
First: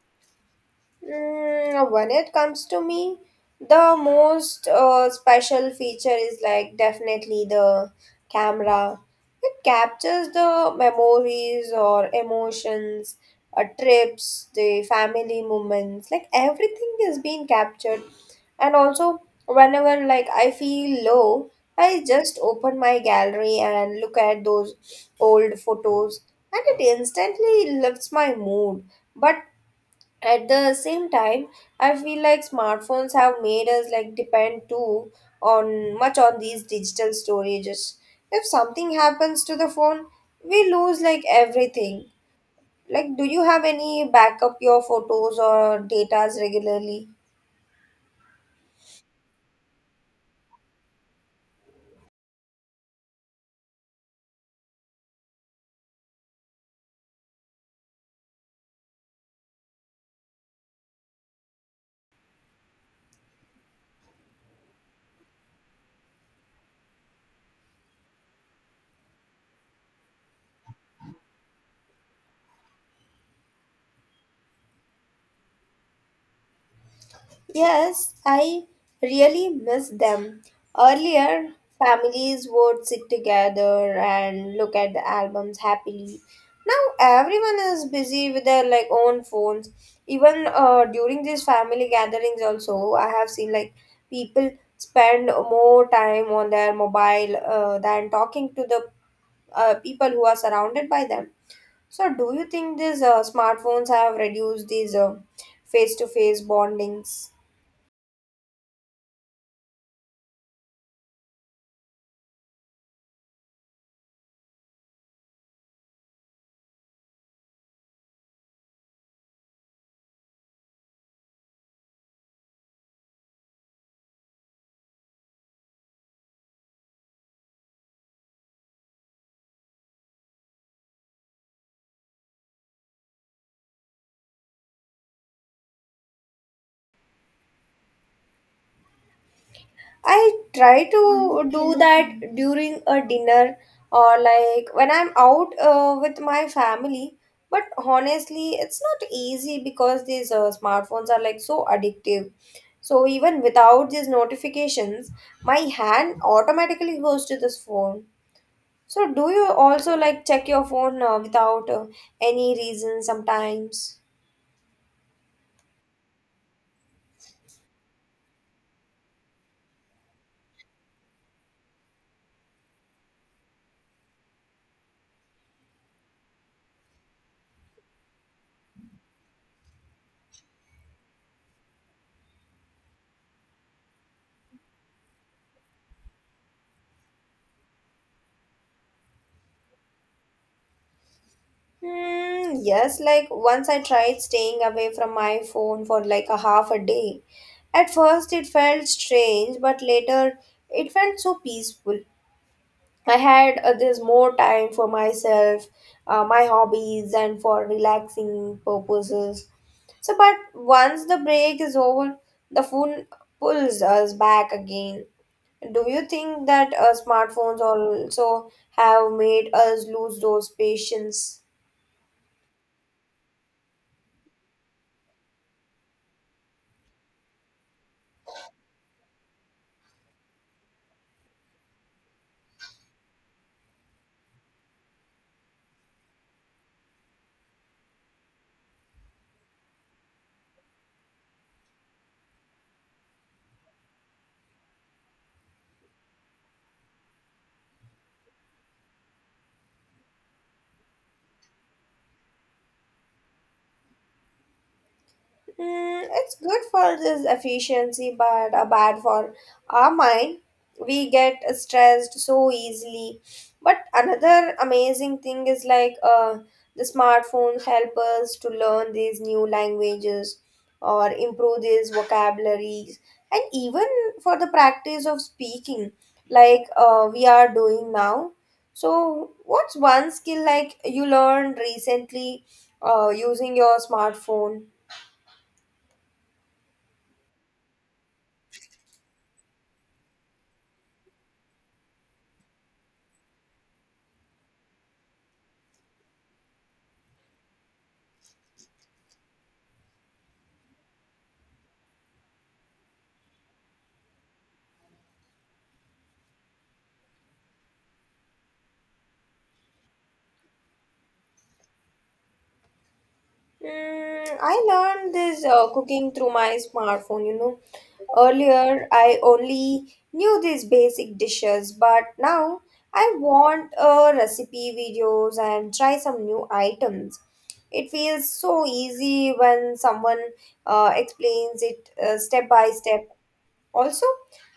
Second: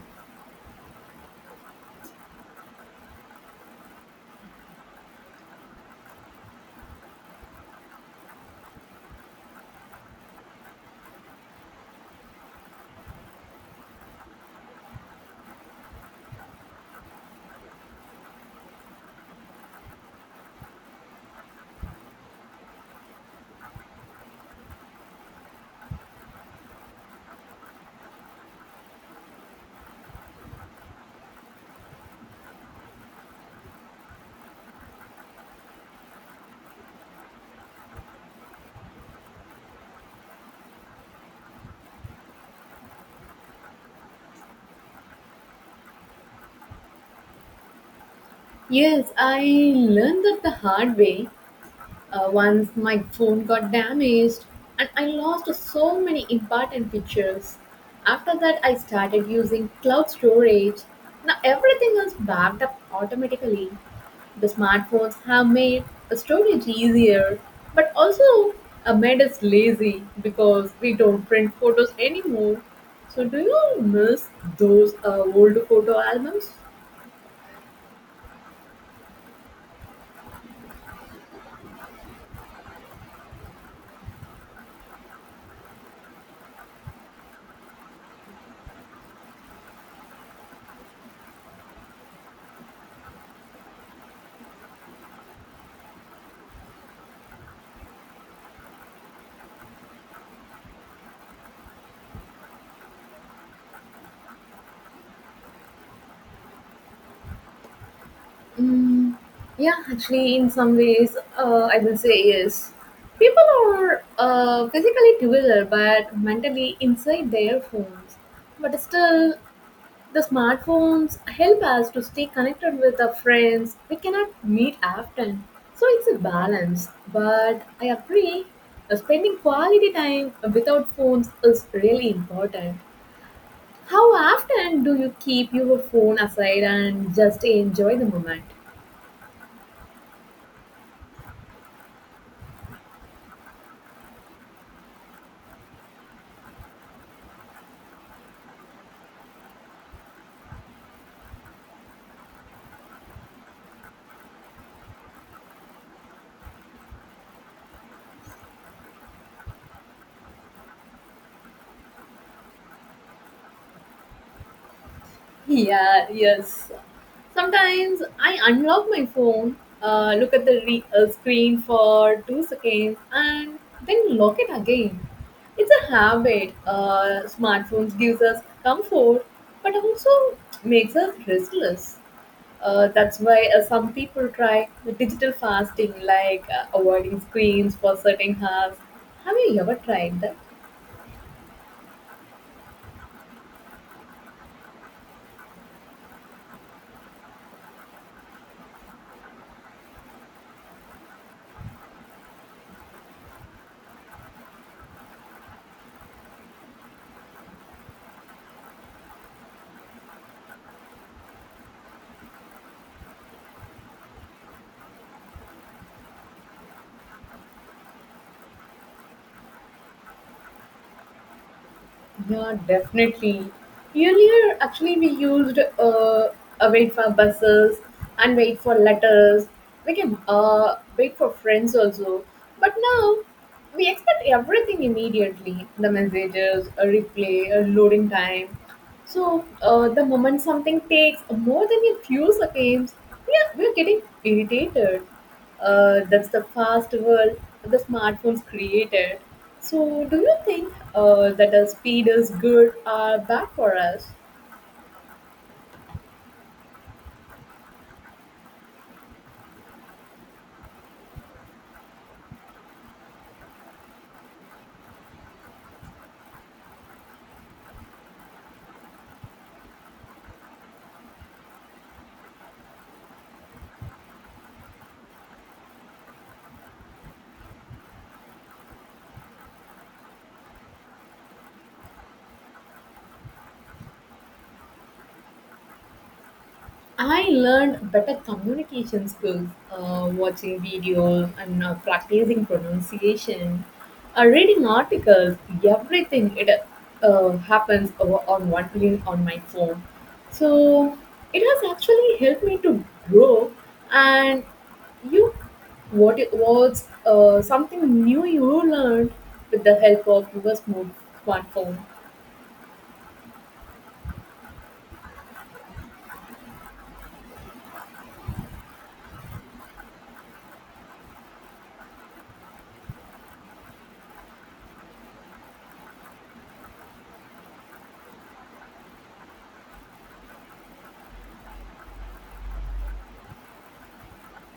S1: Mm, when it comes to me, the most uh, special feature is like definitely the camera. It captures the memories or emotions, uh, trips, the family moments, like everything is being captured. And also, whenever like I feel low, I just open my gallery and look at those old photos, and it instantly lifts my mood. But at the same time, I feel like smartphones have made us like depend too on much on these digital storages. If something happens to the phone, we lose like everything. Like do you have any backup your photos or datas regularly?
S2: Yes, I learned that the hard way. Uh, once my phone got damaged and I lost so many important pictures. After that, I started using cloud storage. Now everything is backed up automatically. The smartphones have made the storage easier, but also uh, made us lazy because we don't print photos anymore. So, do you miss those uh, old photo albums?
S1: Yes, I really miss them. Earlier, families would sit together and look at the albums happily. Now everyone is busy with their like own phones. Even uh, during these family gatherings, also I have seen like people spend more time on their mobile uh, than talking to the uh, people who are surrounded by them. So, do you think these uh, smartphones have reduced these uh, face-to-face bondings?
S2: Mm, yeah, actually, in some ways, uh, I will say yes. People are uh, physically together but mentally inside their phones. But still, the smartphones help us to stay connected with our friends. We cannot meet often. So it's a balance. But I agree, uh, spending quality time without phones is really important. How often do you keep your phone aside and just enjoy the moment?
S1: I try to do that during a dinner or like when I'm out uh, with my family. But honestly, it's not easy because these uh, smartphones are like so addictive. So even without these notifications, my hand automatically goes to this phone. So do you also like check your phone uh, without uh, any reason sometimes?
S2: Yeah, yes. Sometimes I unlock my phone, uh, look at the re- uh, screen for two seconds, and then lock it again. It's a habit. Uh, smartphones gives us comfort, but also makes us restless. Uh, that's why uh, some people try the digital fasting, like uh, avoiding screens for certain hours. Have you ever tried that?
S1: Hmm, yes, like once I tried staying away from my phone for like a half a day. At first, it felt strange, but later, it felt so peaceful. I had uh, this more time for myself, uh, my hobbies, and for relaxing purposes. So, but once the break is over, the phone pulls us back again. Do you think that uh, smartphones also have made us lose those patience?
S2: Yeah, definitely. Earlier, actually, we used uh, uh, wait for buses and wait for letters. We can uh, wait for friends also. But now, we expect everything immediately, the messages, a replay, a loading time. So uh, the moment something takes more than a few seconds, yeah, we're getting irritated. Uh, that's the fast world the smartphones created. So do you think uh, that a speed is good or bad for us?
S1: Mm, it's good for this efficiency, but uh, bad for our mind. We get stressed so easily. But another amazing thing is like uh, the smartphones help us to learn these new languages or improve these vocabularies, and even for the practice of speaking, like uh, we are doing now. So, what's one skill like you learned recently uh, using your smartphone?
S2: I learned better communication skills uh, watching videos and uh, practicing pronunciation, uh, reading articles, everything. It uh, happens over on one link on my phone. So it has actually helped me to grow. And you, what it was uh, something new you learned with the help of your smart- smartphone?
S1: Mm, I learned this uh, cooking through my smartphone, you know. Earlier, I only knew these basic dishes, but now I want uh, recipe videos and try some new items. It feels so easy when someone uh, explains it uh, step by step. Also,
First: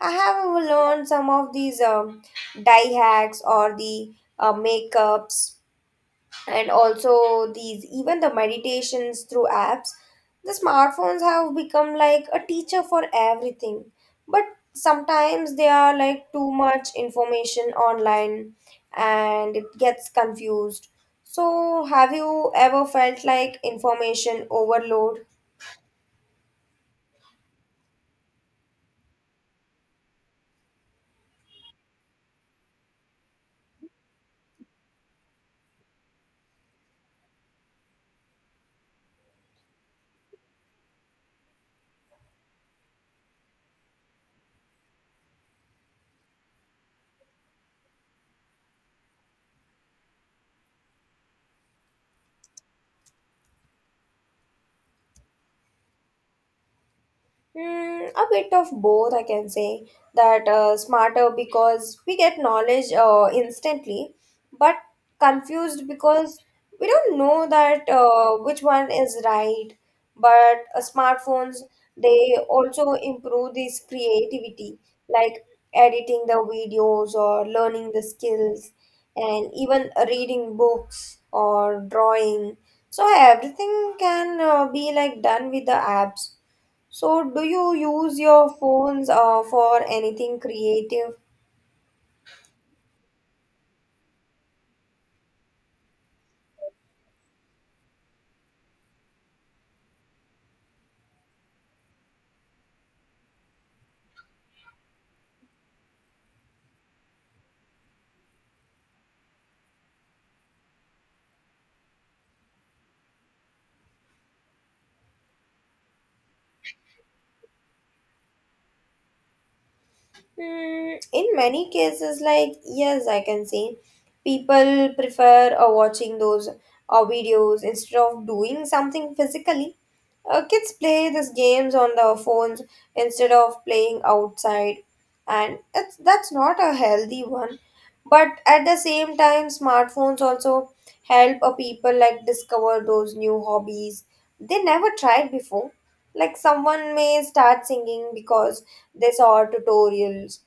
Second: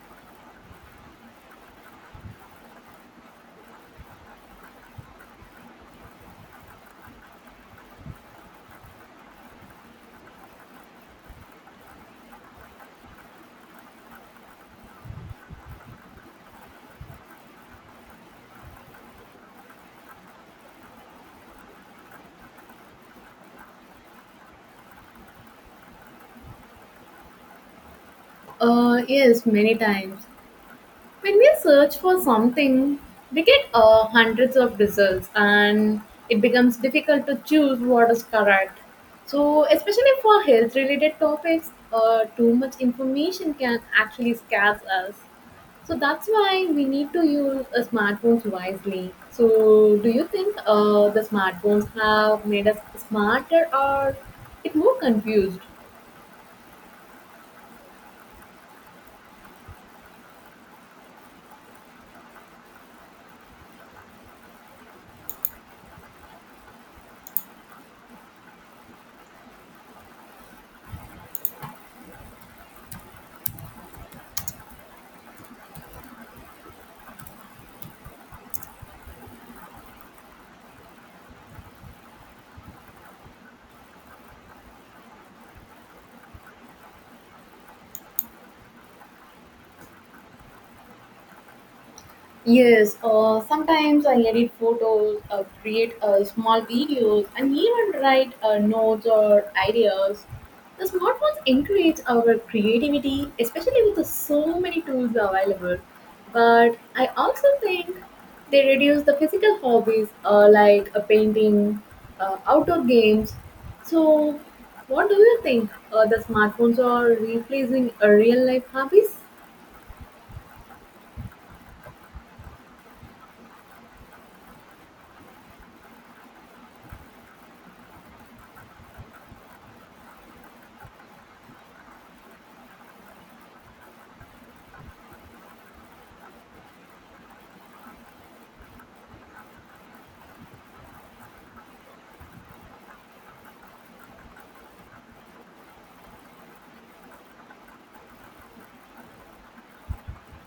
S1: I have learned some of these um, dye hacks or the uh, makeups, and also these even the meditations through apps. The smartphones have become like a teacher for everything, but sometimes they are like too much information online, and it gets confused. So have you ever felt like information overload?
S2: Uh, yes, many times. When we search for something, we get uh, hundreds of results and it becomes difficult to choose what is correct. So, especially for health related topics, uh, too much information can actually scare us. So, that's why we need to use uh, smartphones wisely. So, do you think uh, the smartphones have made us smarter or it more confused?
S1: Mm, a bit of both, I can say. That uh, smarter because we get knowledge uh, instantly, but confused because we don't know that uh, which one is right. But uh, smartphones, they also improve this creativity, like editing the videos or learning the skills, and even reading books or drawing. So everything can uh, be like done with the apps. So, do you use your phones uh, for anything creative?
S2: Yes, uh, sometimes I edit photos, uh, create uh, small videos, and even write uh, notes or ideas. The smartphones encourage our creativity, especially with the so many tools available. But I also think they reduce the physical hobbies, uh, like uh, painting, uh, outdoor games. So, what do you think? Uh, the smartphones are replacing uh, real life hobbies?
S1: Hmm, in many cases, like, yes, I can say people prefer uh, watching those uh, videos instead of doing something physically. Uh, kids play these games on their phones instead of playing outside, and it's that's not a healthy one. But at the same time, smartphones also help a people like discover those new hobbies they never tried before. Like someone may start singing because they saw tutorials.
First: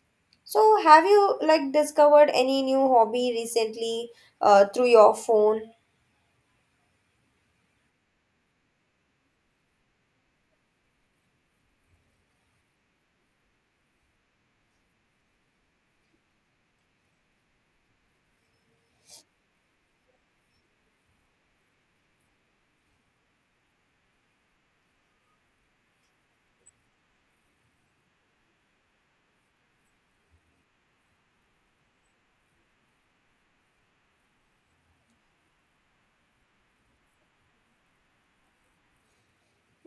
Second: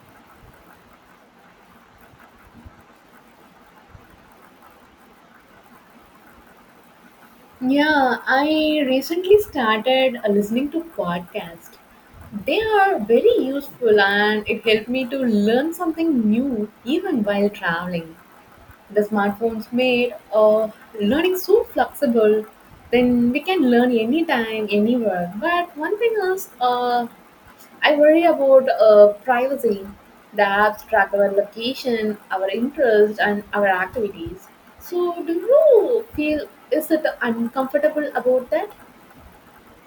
S1: So have you like discovered any new hobby recently uh, through your phone?
S2: Yeah, I recently started uh, listening to podcasts. They are very useful and it helped me to learn something new even while traveling. The smartphones made uh, learning so flexible, then we can learn anytime, anywhere. But one thing is, uh, I worry about uh, privacy. The apps track our location, our interests, and our activities. So, do you feel, is it uncomfortable about that?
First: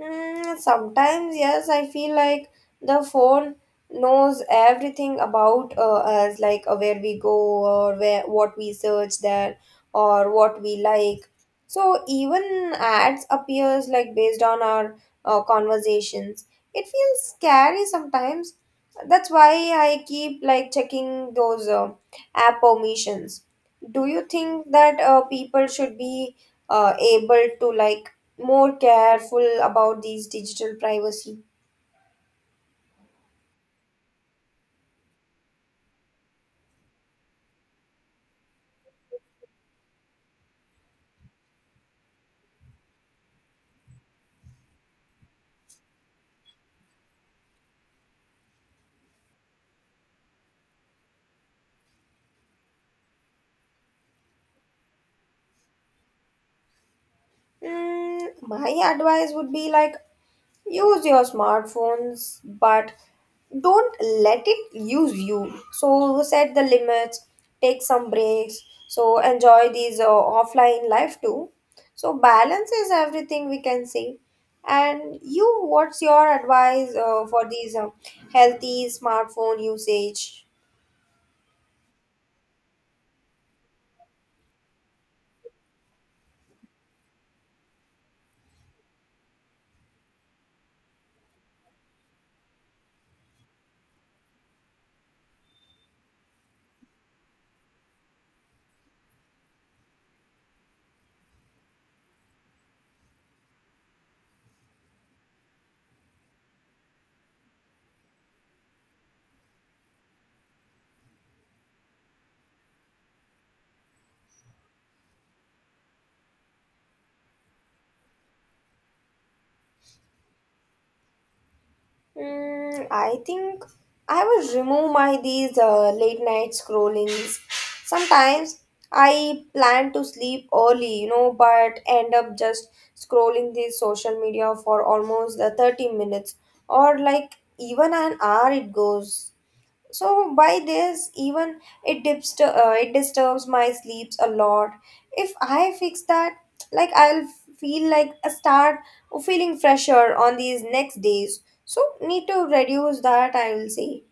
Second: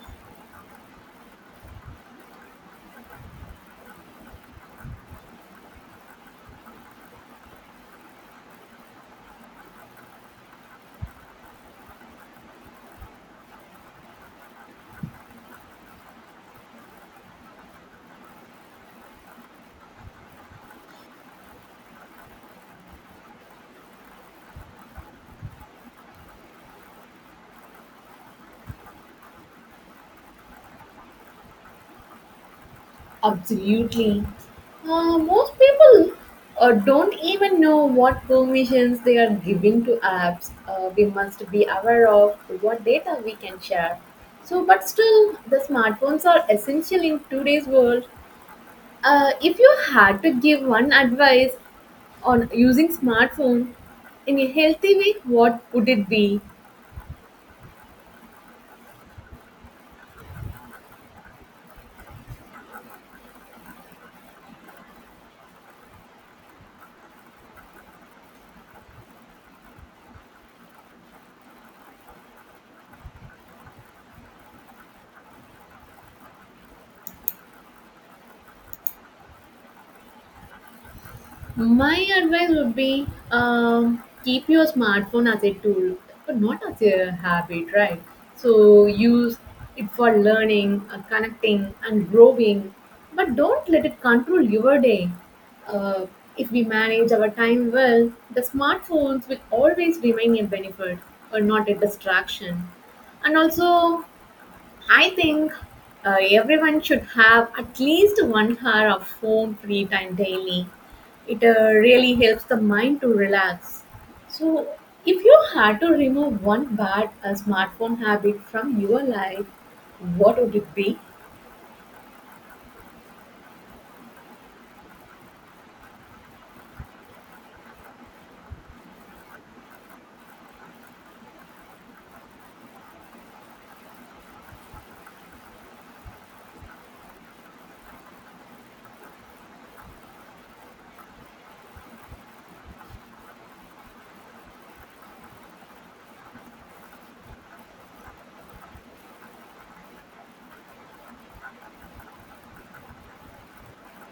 S1: Mm, sometimes, yes, I feel like the phone knows everything about uh, us, like uh, where we go or where what we search there, or what we like. So even ads appears like based on our uh, conversations. It feels scary sometimes. That's why I keep like checking those uh, app permissions. Do you think that uh, people should be uh, able to like more careful about these digital privacy?
S2: Absolutely. Uh, most people uh, don't even know what permissions they are giving to apps. Uh, we must be aware of what data we can share. So, but still, the smartphones are essential in today's world. Uh, if you had to give one advice on using smartphone in a healthy way, what would it be?
S1: Mm, my advice would be like use your smartphones, but don't let it use you. So set the limits, take some breaks, so enjoy these uh, offline life too. So balance is everything we can say. And you, what's your advice uh, for these uh, healthy smartphone usage?
S2: My advice would be, um, keep your smartphone as a tool, but not as a habit, right? So use it for learning, uh, connecting, and growing, but don't let it control your day. Uh, if we manage our time well, the smartphones will always remain a benefit or not a distraction. And also, I think uh, everyone should have at least one hour of phone free time daily. It uh, really helps the mind to relax. So, if you had to remove one bad uh, smartphone habit from your life, what would it be?
S1: Mm, I think I will remove my these uh, late night scrollings. Sometimes I plan to sleep early, you know, but end up just scrolling the social media for almost uh, thirty minutes or like even an hour it goes. So by this, even it dips uh, it disturbs my sleeps a lot. If I fix that, like I'll feel like a start feeling fresher on these next days. So need to reduce that, I will say.